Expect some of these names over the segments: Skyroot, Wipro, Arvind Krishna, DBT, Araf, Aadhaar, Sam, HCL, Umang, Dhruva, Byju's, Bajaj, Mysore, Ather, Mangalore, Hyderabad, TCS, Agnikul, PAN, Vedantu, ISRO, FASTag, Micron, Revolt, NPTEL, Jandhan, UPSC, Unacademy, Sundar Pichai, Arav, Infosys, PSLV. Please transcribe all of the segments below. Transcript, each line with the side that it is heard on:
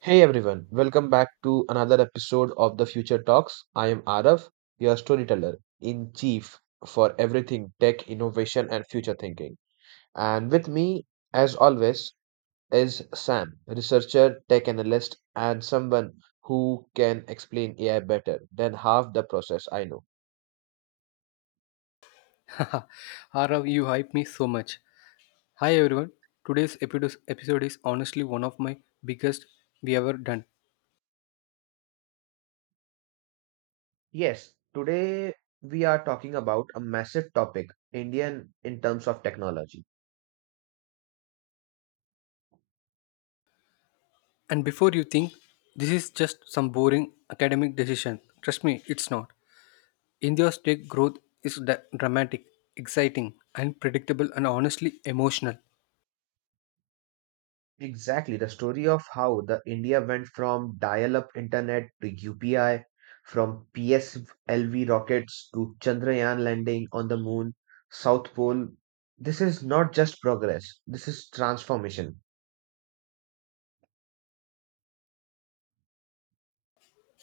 right: Hey everyone, welcome back to another episode of the Future Talks. I am Araf, your storyteller in chief for everything tech, innovation, and future thinking. And with me, as always, is Sam, researcher, tech analyst, and someone who can explain AI better than half the process I know.
left: Arav, you hype me so much. Hi everyone. Today's episode is honestly one of my biggest we ever done.
right: Yes, today we are talking about a massive topic, Indian in terms of technology.
left: And before you think this is just some boring academic decision, trust me, it's not. India's tech growth is dramatic, exciting, unpredictable, and honestly emotional.
right: Exactly, the story of how the India went from dial-up internet to UPI, from PSLV rockets to Chandrayaan landing on the moon, South Pole. This is not just progress, this is transformation.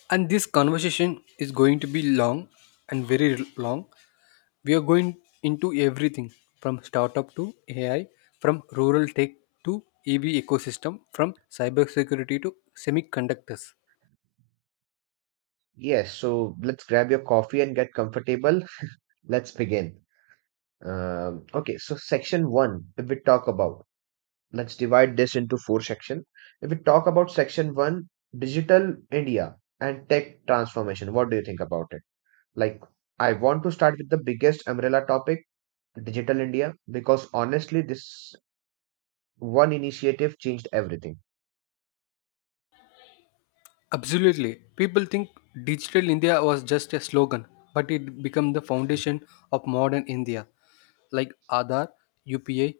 left: And this conversation is going to be long and very long. We are going into everything from startup to AI, from rural tech to EV ecosystem, from cybersecurity to semiconductors.
right: Yes, so let's grab your coffee and get comfortable. Let's begin. Okay, so section one, if we talk about, let's divide this into four sections. If we talk about section one, digital India and tech transformation, what do you think about it? Like, I want to start with the biggest umbrella topic, Digital India, because honestly, this one initiative changed everything.
left: Absolutely. People think digital India was just a slogan, but it became the foundation of modern India. Like Aadhaar, UPI,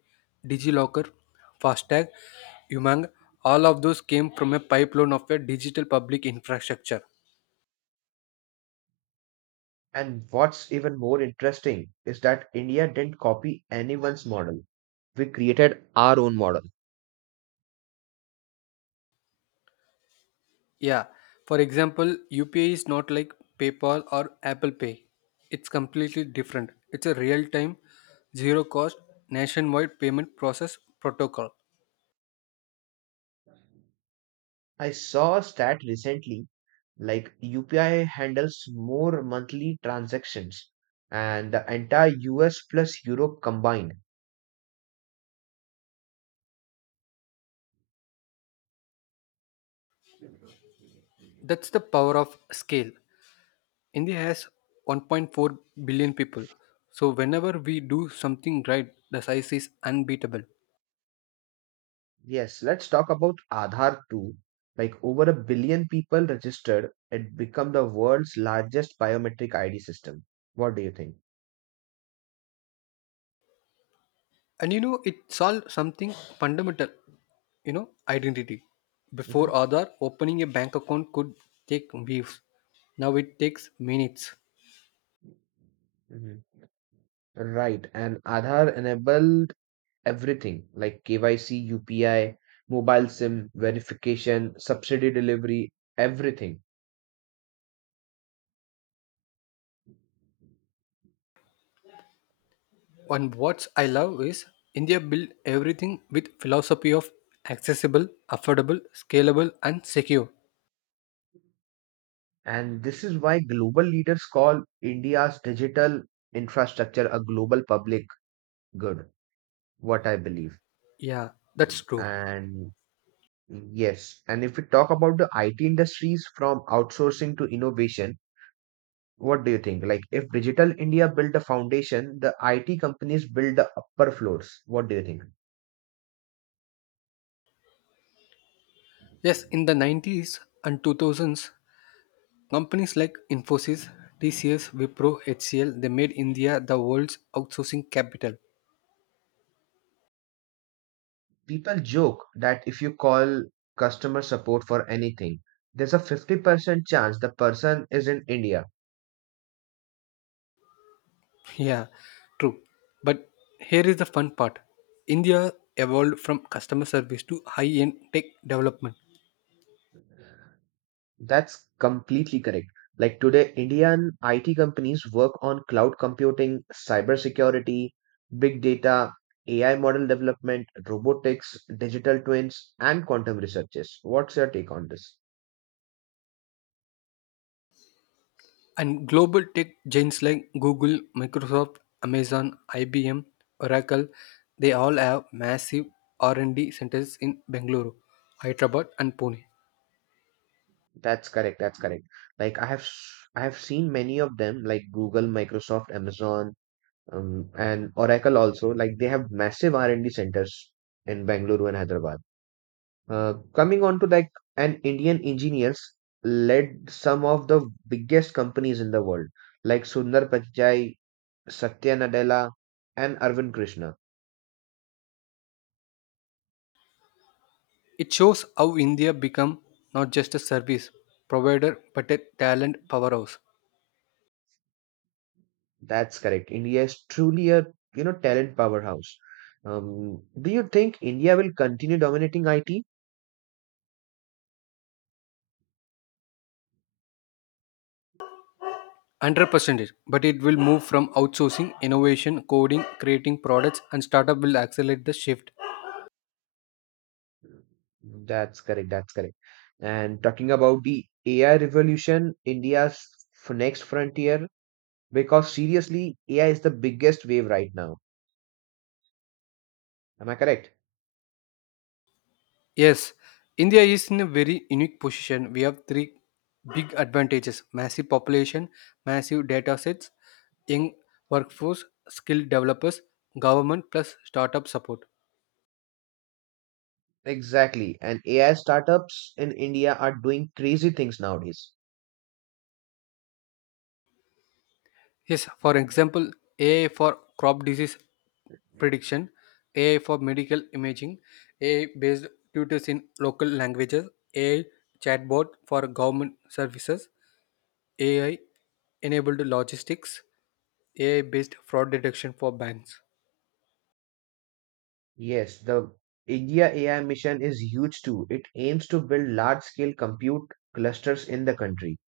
left: DigiLocker, FASTag, Umang, all of those came from a pipeline of a digital public infrastructure.
right: And what's even more interesting is that India didn't copy anyone's model. We created our own model.
left: Yeah. For example, UPI is not like PayPal or Apple Pay. It's completely different. It's a real time, zero cost, nationwide payment process protocol.
right: I saw a stat recently like UPI handles more monthly transactions and the entire US plus Europe combined.
left: That's the power of scale. India has 1.4 billion people. So, whenever we do something right, the size is unbeatable.
right: Yes, let's talk about Aadhaar too. Like over a billion people registered, it become the world's largest biometric ID system. What do you think?
left: And you know, it solves something fundamental, identity. Before
right: hmm
left: Aadhaar, opening a bank account could take weeks. Now it takes minutes.
right: hmm. Right, and Aadhaar enabled everything like KYC, UPI, mobile SIM verification, subsidy delivery, everything.
left: And what I love is India built everything with philosophy of accessible, affordable, scalable, and secure.
right: And this is why global leaders call India's digital infrastructure a global public good, what I believe.
left: Yeah, that's true.
right: And Yes, and if we talk about the IT industries from outsourcing to innovation, what do you think? Like, if Digital India built the foundation, the IT companies build the upper floors. What do you think?
left: Yes, in the 90s and 2000s, companies like Infosys, TCS, Wipro, HCL, they made India the world's outsourcing capital.
right: People joke that if you call customer support for anything, there's a 50% chance the person is in India.
left: Yeah, true. But here is the fun part. India evolved from customer service to high-end tech development.
right: That's completely correct. Like today, Indian IT companies work on cloud computing, cybersecurity, big data, AI model development, robotics, digital twins, and quantum researches. What's your take on this?
left: And global tech giants like Google, Microsoft, Amazon, IBM, Oracle, they all have massive R&D centers in Bengaluru, Hyderabad and Pune.
right: That's correct. That's correct. I have seen many of them, like Google, Microsoft, Amazon, and Oracle also. Like they have massive R&D centers in Bangalore and Hyderabad. Coming on to like an Indian engineers led some of the biggest companies in the world, like Sundar Pichai, Satya Nadella, and Arvind Krishna.
left: It shows how India become not just a service provider but a talent powerhouse.
right: That's correct. India is truly a you know talent powerhouse. Do you think India will continue dominating IT?
left: 100%, but it will move from outsourcing, innovation, coding, creating products and startup will accelerate the shift.
right: That's correct. That's correct. And talking about the AI revolution, next frontier, because seriously, AI is the biggest wave right now. Am I correct?
left: Yes, India is in a very unique position. We have three big advantages: massive population, massive data sets, young workforce, skilled developers, government plus startup support.
right: Exactly. And AI startups in India are doing crazy things nowadays.
left: Yes, for example, AI for crop disease prediction, AI for medical imaging, AI based tutors in local languages, AI chatbot for government services, AI enabled logistics, AI based fraud detection for banks.
right: Yes, the India AI mission is huge too. It aims to build large scale compute clusters in the country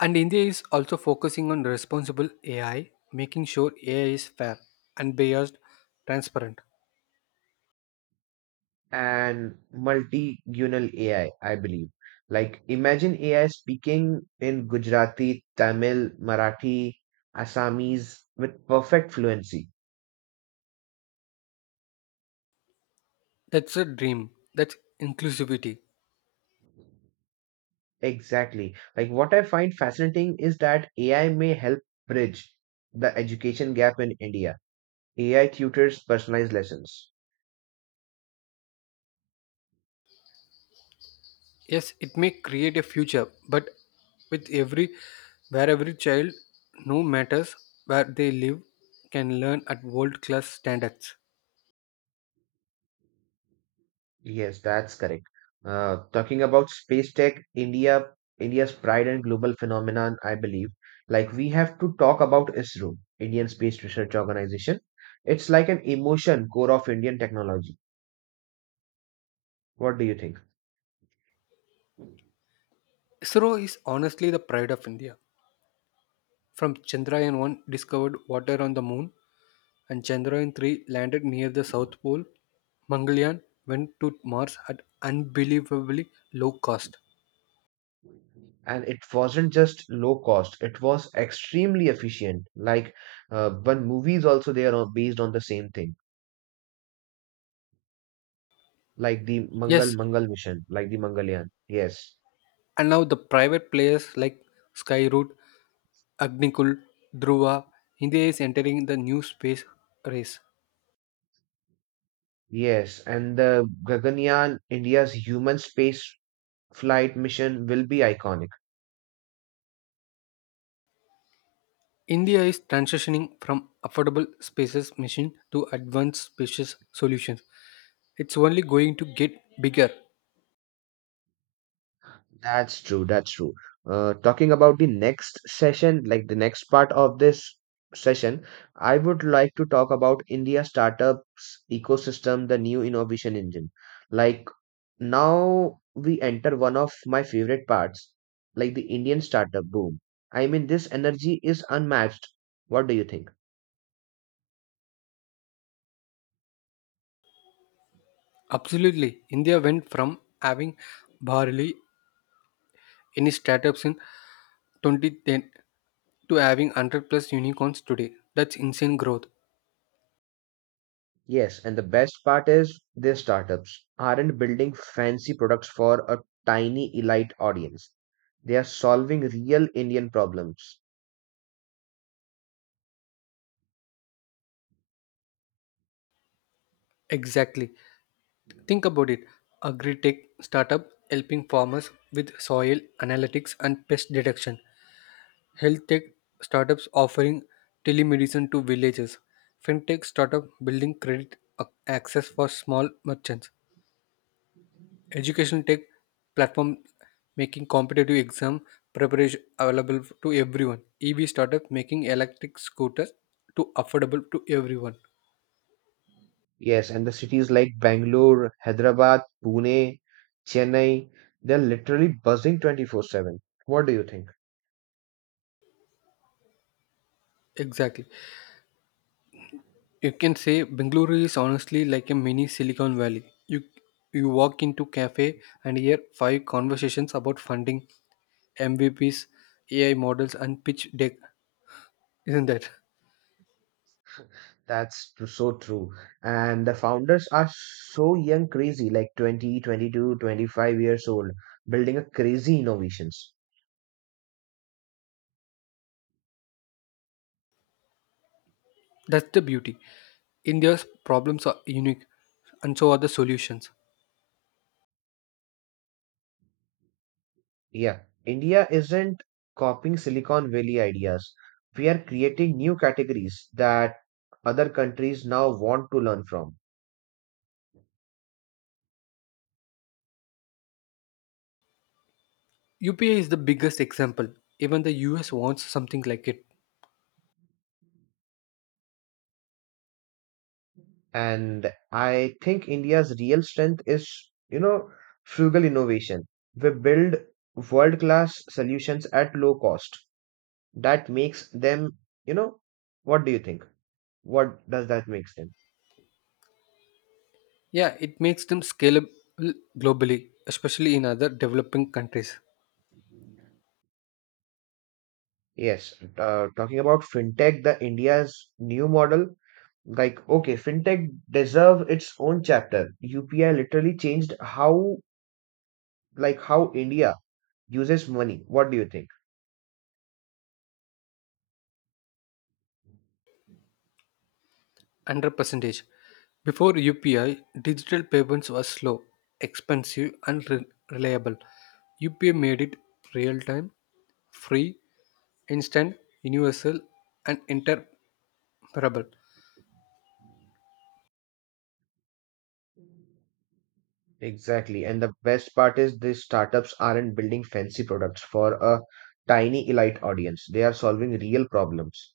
left: And India is also focusing on responsible AI, making sure AI is fair, unbiased, transparent.
right: and multi-gunal AI, I believe. Like imagine AI speaking in Gujarati, Tamil, Marathi, Assamese with perfect fluency.
left: That's a dream. That's inclusivity.
right: Exactly. Like what I find fascinating is that AI may help bridge the education gap in India. AI tutors personalized lessons.
left: Yes, it may create a future, but with every where every child, no matters where they live, can learn at world class standards.
right: Yes, that's correct. Talking about space tech, India's pride and global phenomenon, I believe. Like we have to talk about ISRO, Indian Space Research Organization. It's like an emotion core of Indian technology. What do you think?
left: ISRO is honestly the pride of India. From Chandrayaan 1 discovered water on the moon and Chandrayaan 3 landed near the South Pole, Mangalyaan went to Mars at unbelievably low cost.
right: And it wasn't just low cost; it was extremely efficient. Like one movies also they are based on the same thing, like the Mangal
left: Yes,
right: Mangal mission, like the Mangalyaan. Yes.
left: and now the private players like Skyroot, Agnikul, Dhruva, India is entering the new space race.
right: Yes, and the Gaganyaan, India's human space flight mission will be iconic.
left: India is transitioning from affordable spaces machine to advanced spacious solutions. It's only going to get bigger.
right: That's true, that's true. Talking about the next session, like the next part of this session, I would like to talk about India startups ecosystem, the new innovation engine. Like now we enter one of my favorite parts, like the Indian startup boom. I mean, this energy is unmatched. What do you think?
left: Absolutely. India went from having barely any startups in 2010 to having 100 plus unicorns today. That's insane growth.
right: Yes, and the best part is their startups aren't building fancy products for a tiny elite audience. They are solving real Indian problems.
left: Exactly. Think about it. Agri-tech startup helping farmers with soil analytics and pest detection. Health tech startups offering telemedicine to villages. Fintech startup building credit access for small merchants. Education tech platform making competitive exam preparation available to everyone. EV startup making electric scooters to affordable to everyone.
right: Yes, and the cities like Bangalore, Hyderabad, Pune, Chennai, they're literally buzzing 24/7. What do you think?
left: Exactly. You can say Bengaluru is honestly like a mini Silicon Valley. You walk into cafe and hear five conversations about funding, MVPs, AI models, and pitch deck. Isn't that?
right: So true. And the founders are so young, crazy, like 20, 22, 25 years old, building a crazy innovations.
left: That's the beauty. India's problems are unique, and so are the solutions.
right: Yeah, India isn't copying Silicon Valley ideas. We are creating new categories that other countries now want to learn from.
left: UPI is the biggest example. Even the US wants something like it.
right: And I think India's real strength is, you know, frugal innovation. We build world-class solutions at low cost. That makes them, you know, what do you think? What does that makes them?
left: Yeah, it makes them scalable globally, especially in other developing countries.
right: Yes, talking about fintech, the India's new model like okay fintech deserve its own chapter upi literally changed how like how india uses money what do you think
left: Under percentage. Before UPI, digital payments were slow, expensive, and reliable. UPI made it real time, free, instant, universal, and interoperable.
right: exactly and the best part is these startups aren't building fancy products for a tiny elite audience they are solving real problems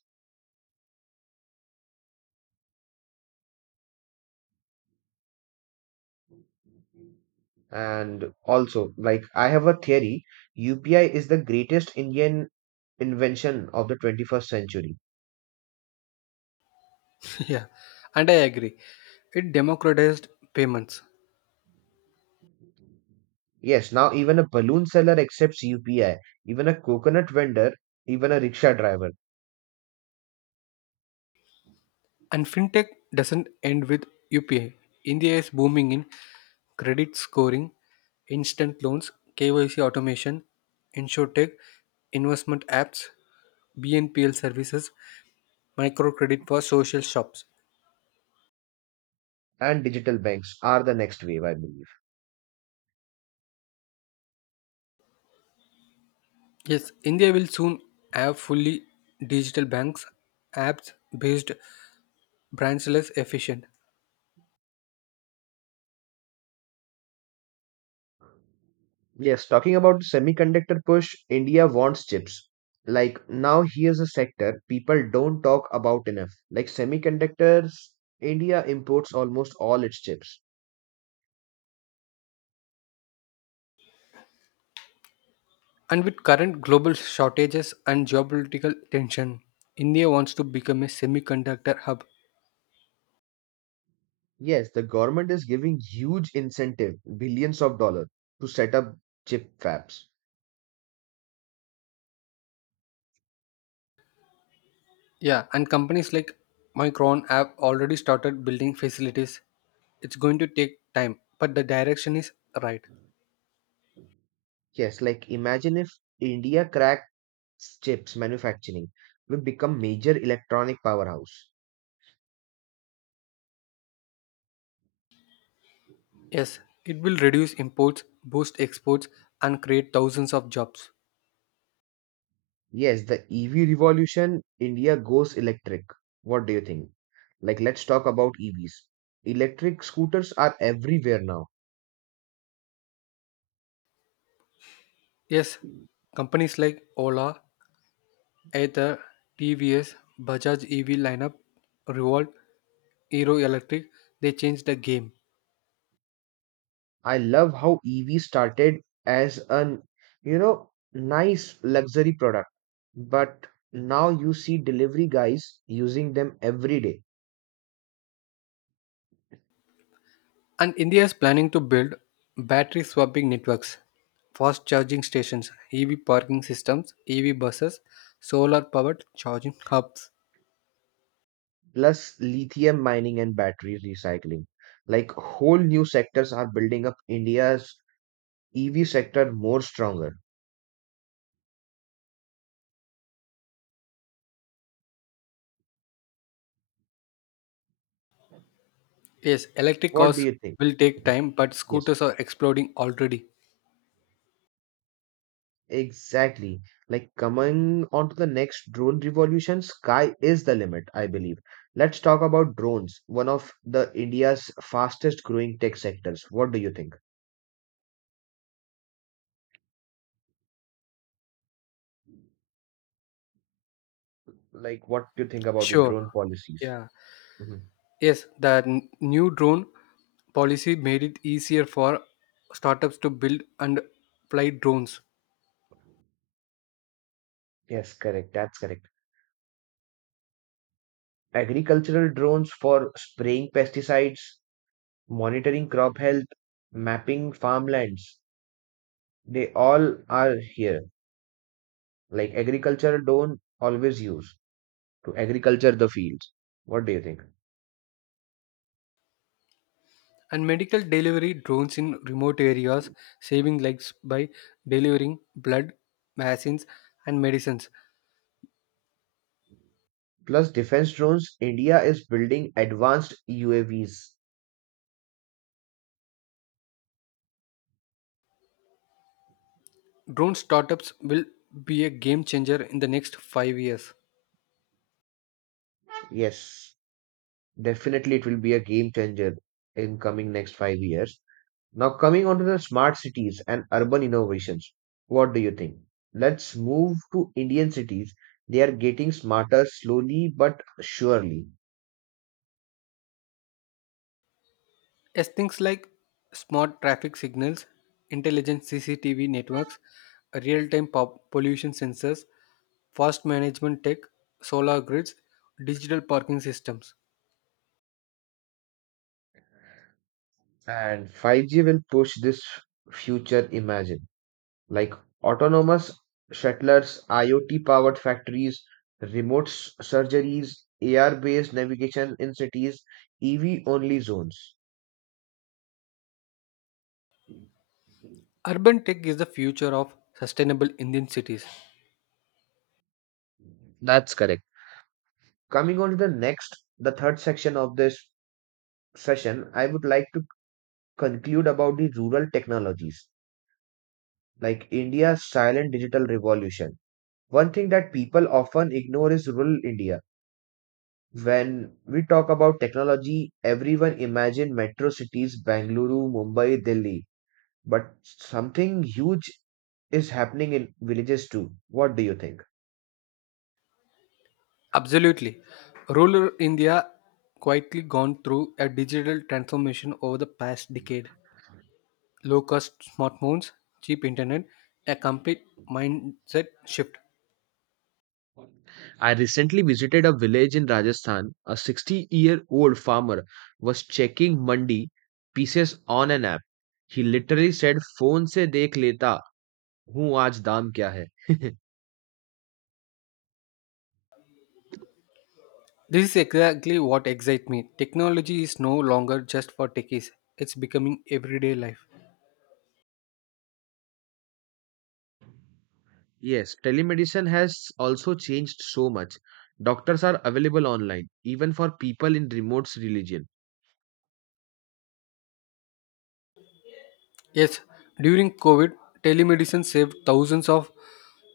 right: and also like I have a theory upi is the greatest indian invention of the 21st century
left: Yeah, and I agree. It democratized payments.
right: yes now even a balloon seller accepts upi even a coconut vendor even a rickshaw driver
left: And fintech doesn't end with UPI. India is booming in credit scoring, instant loans, KYC automation, insurtech, investment apps, BNPL services, microcredit for social shops.
right: and digital banks are the next wave, I believe.
left: Yes, India will soon have fully digital banks, apps based, branchless, efficient.
right: Yes, talking about the semiconductor push, India wants chips. Like now, here's a sector people don't talk about enough. Like semiconductors, India imports almost all its chips.
left: And with current global shortages and geopolitical tension, India wants to become a semiconductor hub.
right: Yes, the government is giving huge incentive, billions of dollars, to set up chip fabs.
left: Yeah, and companies like Micron have already started building facilities. It's going to take time, but the direction is right.
right: Yes, like imagine if India cracks chips manufacturing, we become major electronic powerhouse.
left: Yes, it will reduce imports, boost exports, and create thousands of jobs.
right: Yes, the EV revolution, India goes electric. What do you think? Like, let's talk about EVs. Electric scooters are everywhere now.
left: Yes, companies like Ola, Ather, TVS, Bajaj EV lineup, Revolt, Hero Electric, they changed the game.
right: I love how EV started as an, you know, nice luxury product, but now you see delivery guys using them every day,
left: And India is planning to build battery swapping networks, fast charging stations, EV parking systems, EV buses, solar powered charging hubs.
right: plus lithium mining and battery recycling. Like, whole new sectors are building up India's EV sector more stronger.
left: Yes, electric
right: What do
left: cars
right: you think?
left: will take
right: Mhm.
left: time, but
right: Yes.
left: scooters are exploding already.
right: Exactly. Like coming on to the next drone revolution, sky is the limit, I believe. Let's talk about drones, one of the India's fastest growing tech sectors. What do you think? Like, what do you think about the
left: Sure,
right: drone policies?
left: yeah.
right: Mhm.
left: Yes, the new drone policy made it easier for startups to build and fly drones
right: Yes, correct. That's correct. Agricultural drones for spraying pesticides, monitoring crop health, mapping farmlands. They all are here. Like agricultural drone always use to agriculture the fields. What do you think?
left: and medical delivery drones in remote areas, saving lives by delivering blood, vaccines, and medicines.
right: Plus defense drones, India is building advanced UAVs.
left: Drone startups will be a game changer in the next 5 years.
right: Yes, definitely it will be a game changer in coming next 5 years. Now coming on to the smart cities and urban innovations. What do you think? Let's move to Indian cities. They are getting smarter slowly but surely.
left: As things like smart traffic signals, intelligent CCTV networks, real time pollution sensors, fast management tech, solar grids, digital parking systems.
right: And 5G will push this future imagine. Like autonomous shuttlers, IoT-powered factories, surgeries, AR-based navigation in cities, EV-only zones.
left: Urban tech is the future of sustainable Indian cities.
right: That's correct. Coming on to the next, the third section of this session, I would like to conclude about the rural technologies, like India's silent digital revolution. One thing that people often ignore is rural India. When we talk about technology, everyone imagine metro cities, Bangalore, Mumbai, Delhi. But something huge is happening in villages too. What do you think?
left: Absolutely. Rural India quietly gone through a digital transformation over the past decade. Low cost smartphones, cheap internet, a complete mindset shift.
right: I recently visited a village in Rajasthan. A 60-year-old farmer was checking mandi pieces on an app. He literally said, Phone se dekh leta हूँ आज दाम क्या है
left: This is exactly what excites me. Technology is no longer just for techies, it's becoming everyday life.
right: Yes, telemedicine has also changed so much. Doctors are available online, even for people in remote religion.
left: Yes, during COVID, telemedicine saved thousands of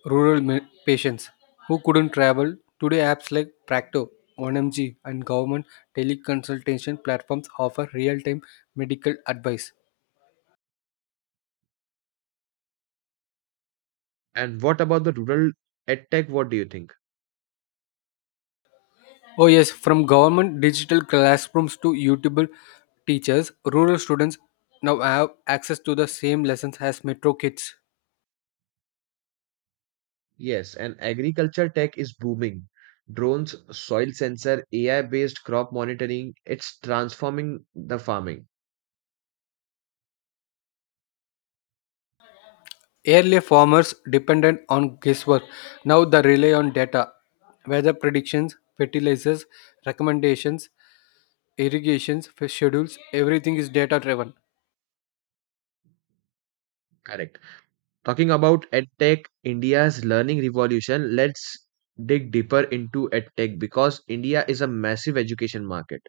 left: rural patients who couldn't travel. Today, apps like Practo, 1MG, and government teleconsultation platforms offer real time medical advice.
right: And what about the rural edtech? What do you think?
left: Oh, yes, from government digital classrooms to YouTube teachers, rural students now have access to the same lessons as metro kids.
right: Yes, and agriculture tech is booming. Drones, soil sensor, AI-based crop monitoring, it's transforming the farming.
left: Earlier, farmers depended on guesswork. Now, they rely on data, weather predictions, fertilizers, recommendations, irrigations, fish schedules. Everything is data driven.
right: Correct. Talking about EdTech, India's learning revolution, let's dig deeper into EdTech because India is a massive education market.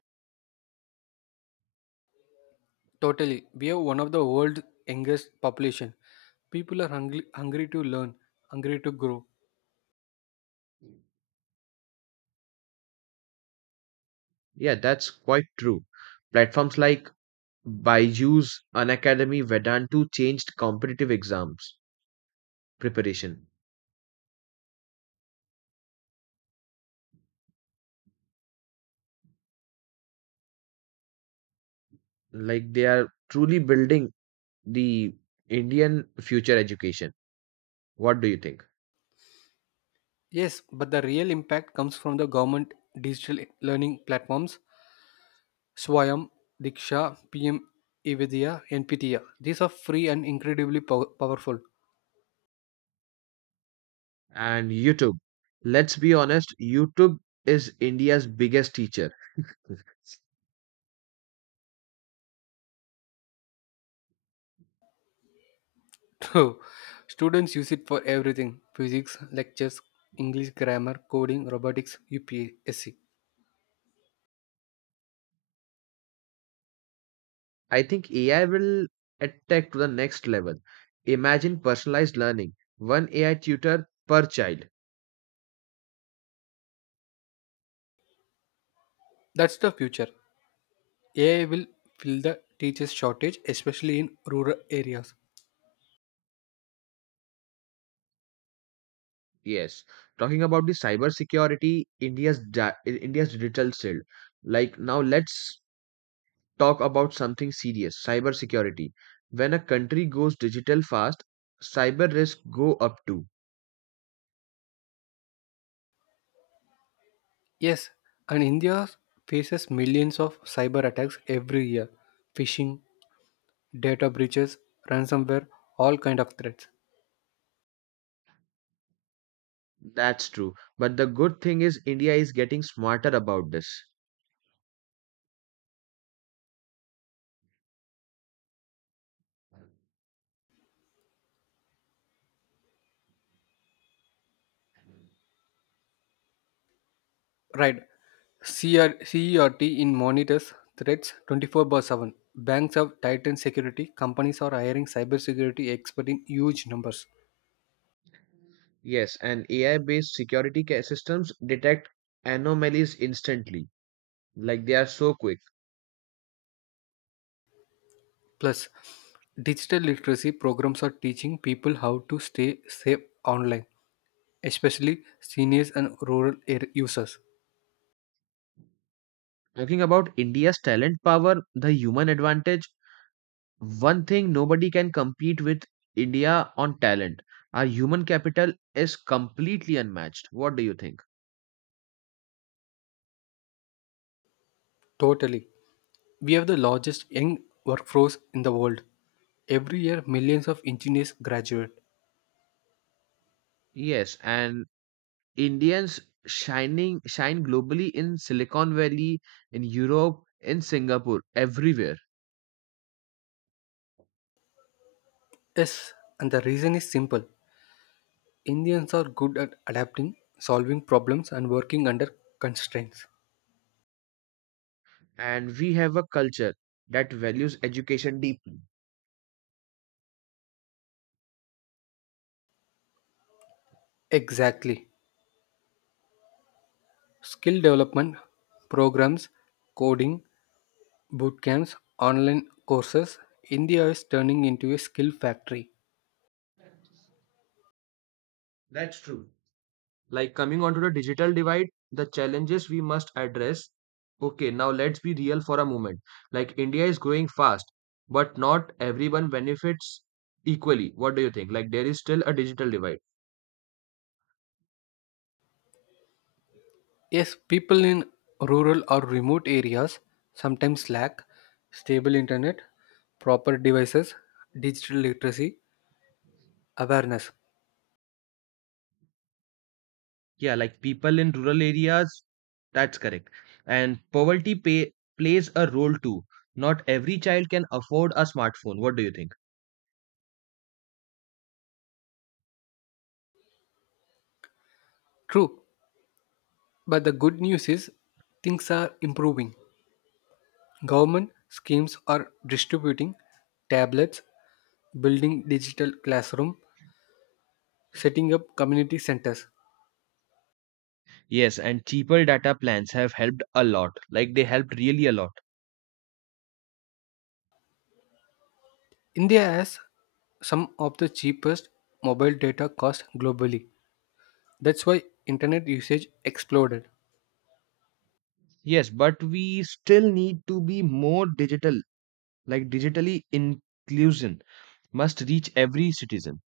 left: Totally, we have one of the world's youngest population. People are hungry, hungry to learn, hungry to grow.
right: Yeah, that's quite true. Platforms like Byju's, Unacademy, Vedantu changed competitive exams preparation. Like they are truly building the Indian future education. What do you think?
left: Yes, but the real impact comes from the government digital learning platforms, Swayam, Diksha, PM Evidya, NPTEL. These are free and incredibly powerful.
right: And YouTube. Let's be honest, YouTube is India's biggest teacher.
left: So, students use it for everything physics, lectures, English grammar, coding, robotics, UPSC.
right: I think AI will attack to the next level. Imagine personalized learning, one AI tutor per child.
left: That's the future. AI will fill the teachers' shortage, especially in rural areas.
right: Yes. Talking about the cyber security, India's digital shield. Like now, let's talk about something serious: cyber security. When a country goes digital fast, cyber risks go up too.
left: Yes, and India faces millions of cyber attacks every year phishing, data breaches, ransomware, all kind of threats.
right: That's true. But the good thing is India is getting smarter about this.
left: Right. CR, CERT in monitors threats 24 by 7. Banks have tightened security. Companies are hiring cybersecurity experts in huge numbers.
right: Yes, and AI-based security systems detect anomalies instantly. Like they are so quick.
left: Plus, digital literacy programs are teaching people how to stay safe online, especially seniors and rural air users.
right: Talking about India's talent power, the human advantage, one thing nobody can compete with India on talent. Our human capital is completely unmatched. What do you think?
left: Totally. We have the largest young workforce in the world. Every year, millions of engineers graduate.
right: Yes, and Indians shining shine globally in Silicon Valley, in Europe, in Singapore, everywhere.
left: Yes, and the reason is simple. Indians are good at adapting, solving problems, and working under constraints.
right: And we have a culture that values education deeply.
left: Exactly. Skill development programs, coding, boot camps, online courses. India is turning into a skill factory.
right: That's true. Like coming onto the digital divide, the challenges we must address. Okay, now let's be real for a moment. Like India is growing fast, but not everyone benefits equally. What do you think? Like there is still a digital divide.
left: Yes, people in rural or remote areas sometimes lack stable internet, proper devices, digital literacy, awareness.
right: Yeah, like people in rural areas, that's correct. And poverty pay, plays a role too. Not every child can afford a smartphone. What do you think?
left: True, but the good news is things are improving. Government schemes are distributing tablets, building digital classroom, setting up community centers.
right: Yes, and cheaper data plans have helped a lot. Like they helped really a lot.
left: India has some of the cheapest mobile data cost globally. That's why internet usage exploded.
right: Yes, but we still need to be more digital. Like digitally inclusion must reach every citizen.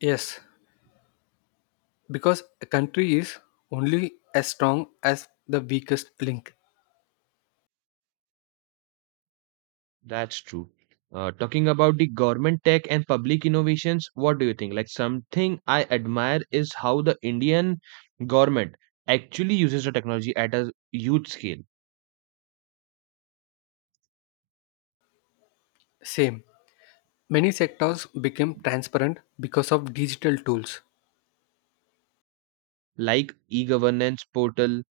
left: Yes, because a country is only as strong as the weakest link.
right: That's true. Talking about the government tech and public innovations, what do you think? Like something I admire is how the Indian government actually uses the technology at a huge scale,
left: Same. Many sectors became transparent because of digital tools.
right: like e-governance portal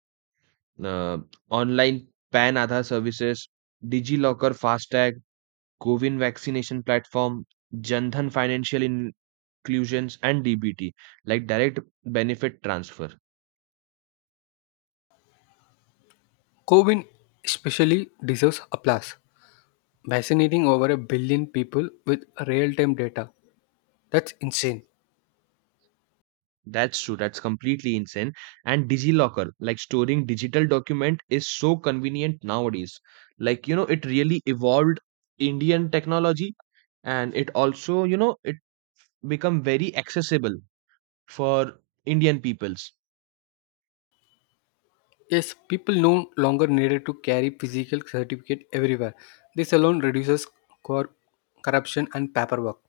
right: uh, online PAN Aadhaar services, DigiLocker FASTag, Govin vaccination platform, Jandhan financial inclusions, and DBT, like direct benefit transfer.
left: COVID especially deserves applause. Vaccinating over a billion people with real time data. That's insane.
right: That's true. That's completely insane. And DigiLocker, like storing digital document, is so convenient nowadays. Like you know, it really evolved Indian technology, and it also you know it become very accessible for Indian peoples.
left: Yes, people no longer needed to carry physical certificate everywhere. This alone reduces cor- corruption and paperwork.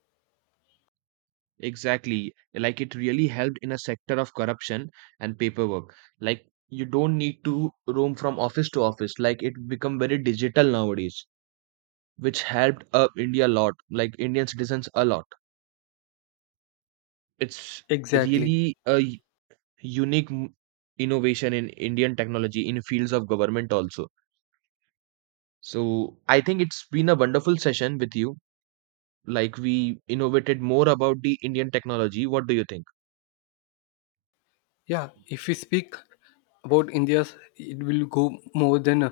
right: Exactly. Like it really helped in a sector of corruption and paperwork. Like you don't need to roam from office to office. Like it become very digital nowadays, which helped India a lot, like Indian citizens a lot. It's
left: Exactly.
right: really a unique innovation in Indian technology in fields of government also. So I think it's been a wonderful session with you. Like we innovated more about the Indian technology. What do you think?
left: Yeah, if we speak about India's, it will go more than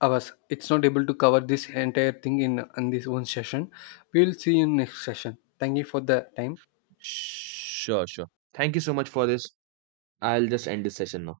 left: hours. It's not able to cover this entire thing in this one session. We'll see you in next session. Thank you for the time.
right: Sure, sure. Thank you so much for this. I'll just end this session now.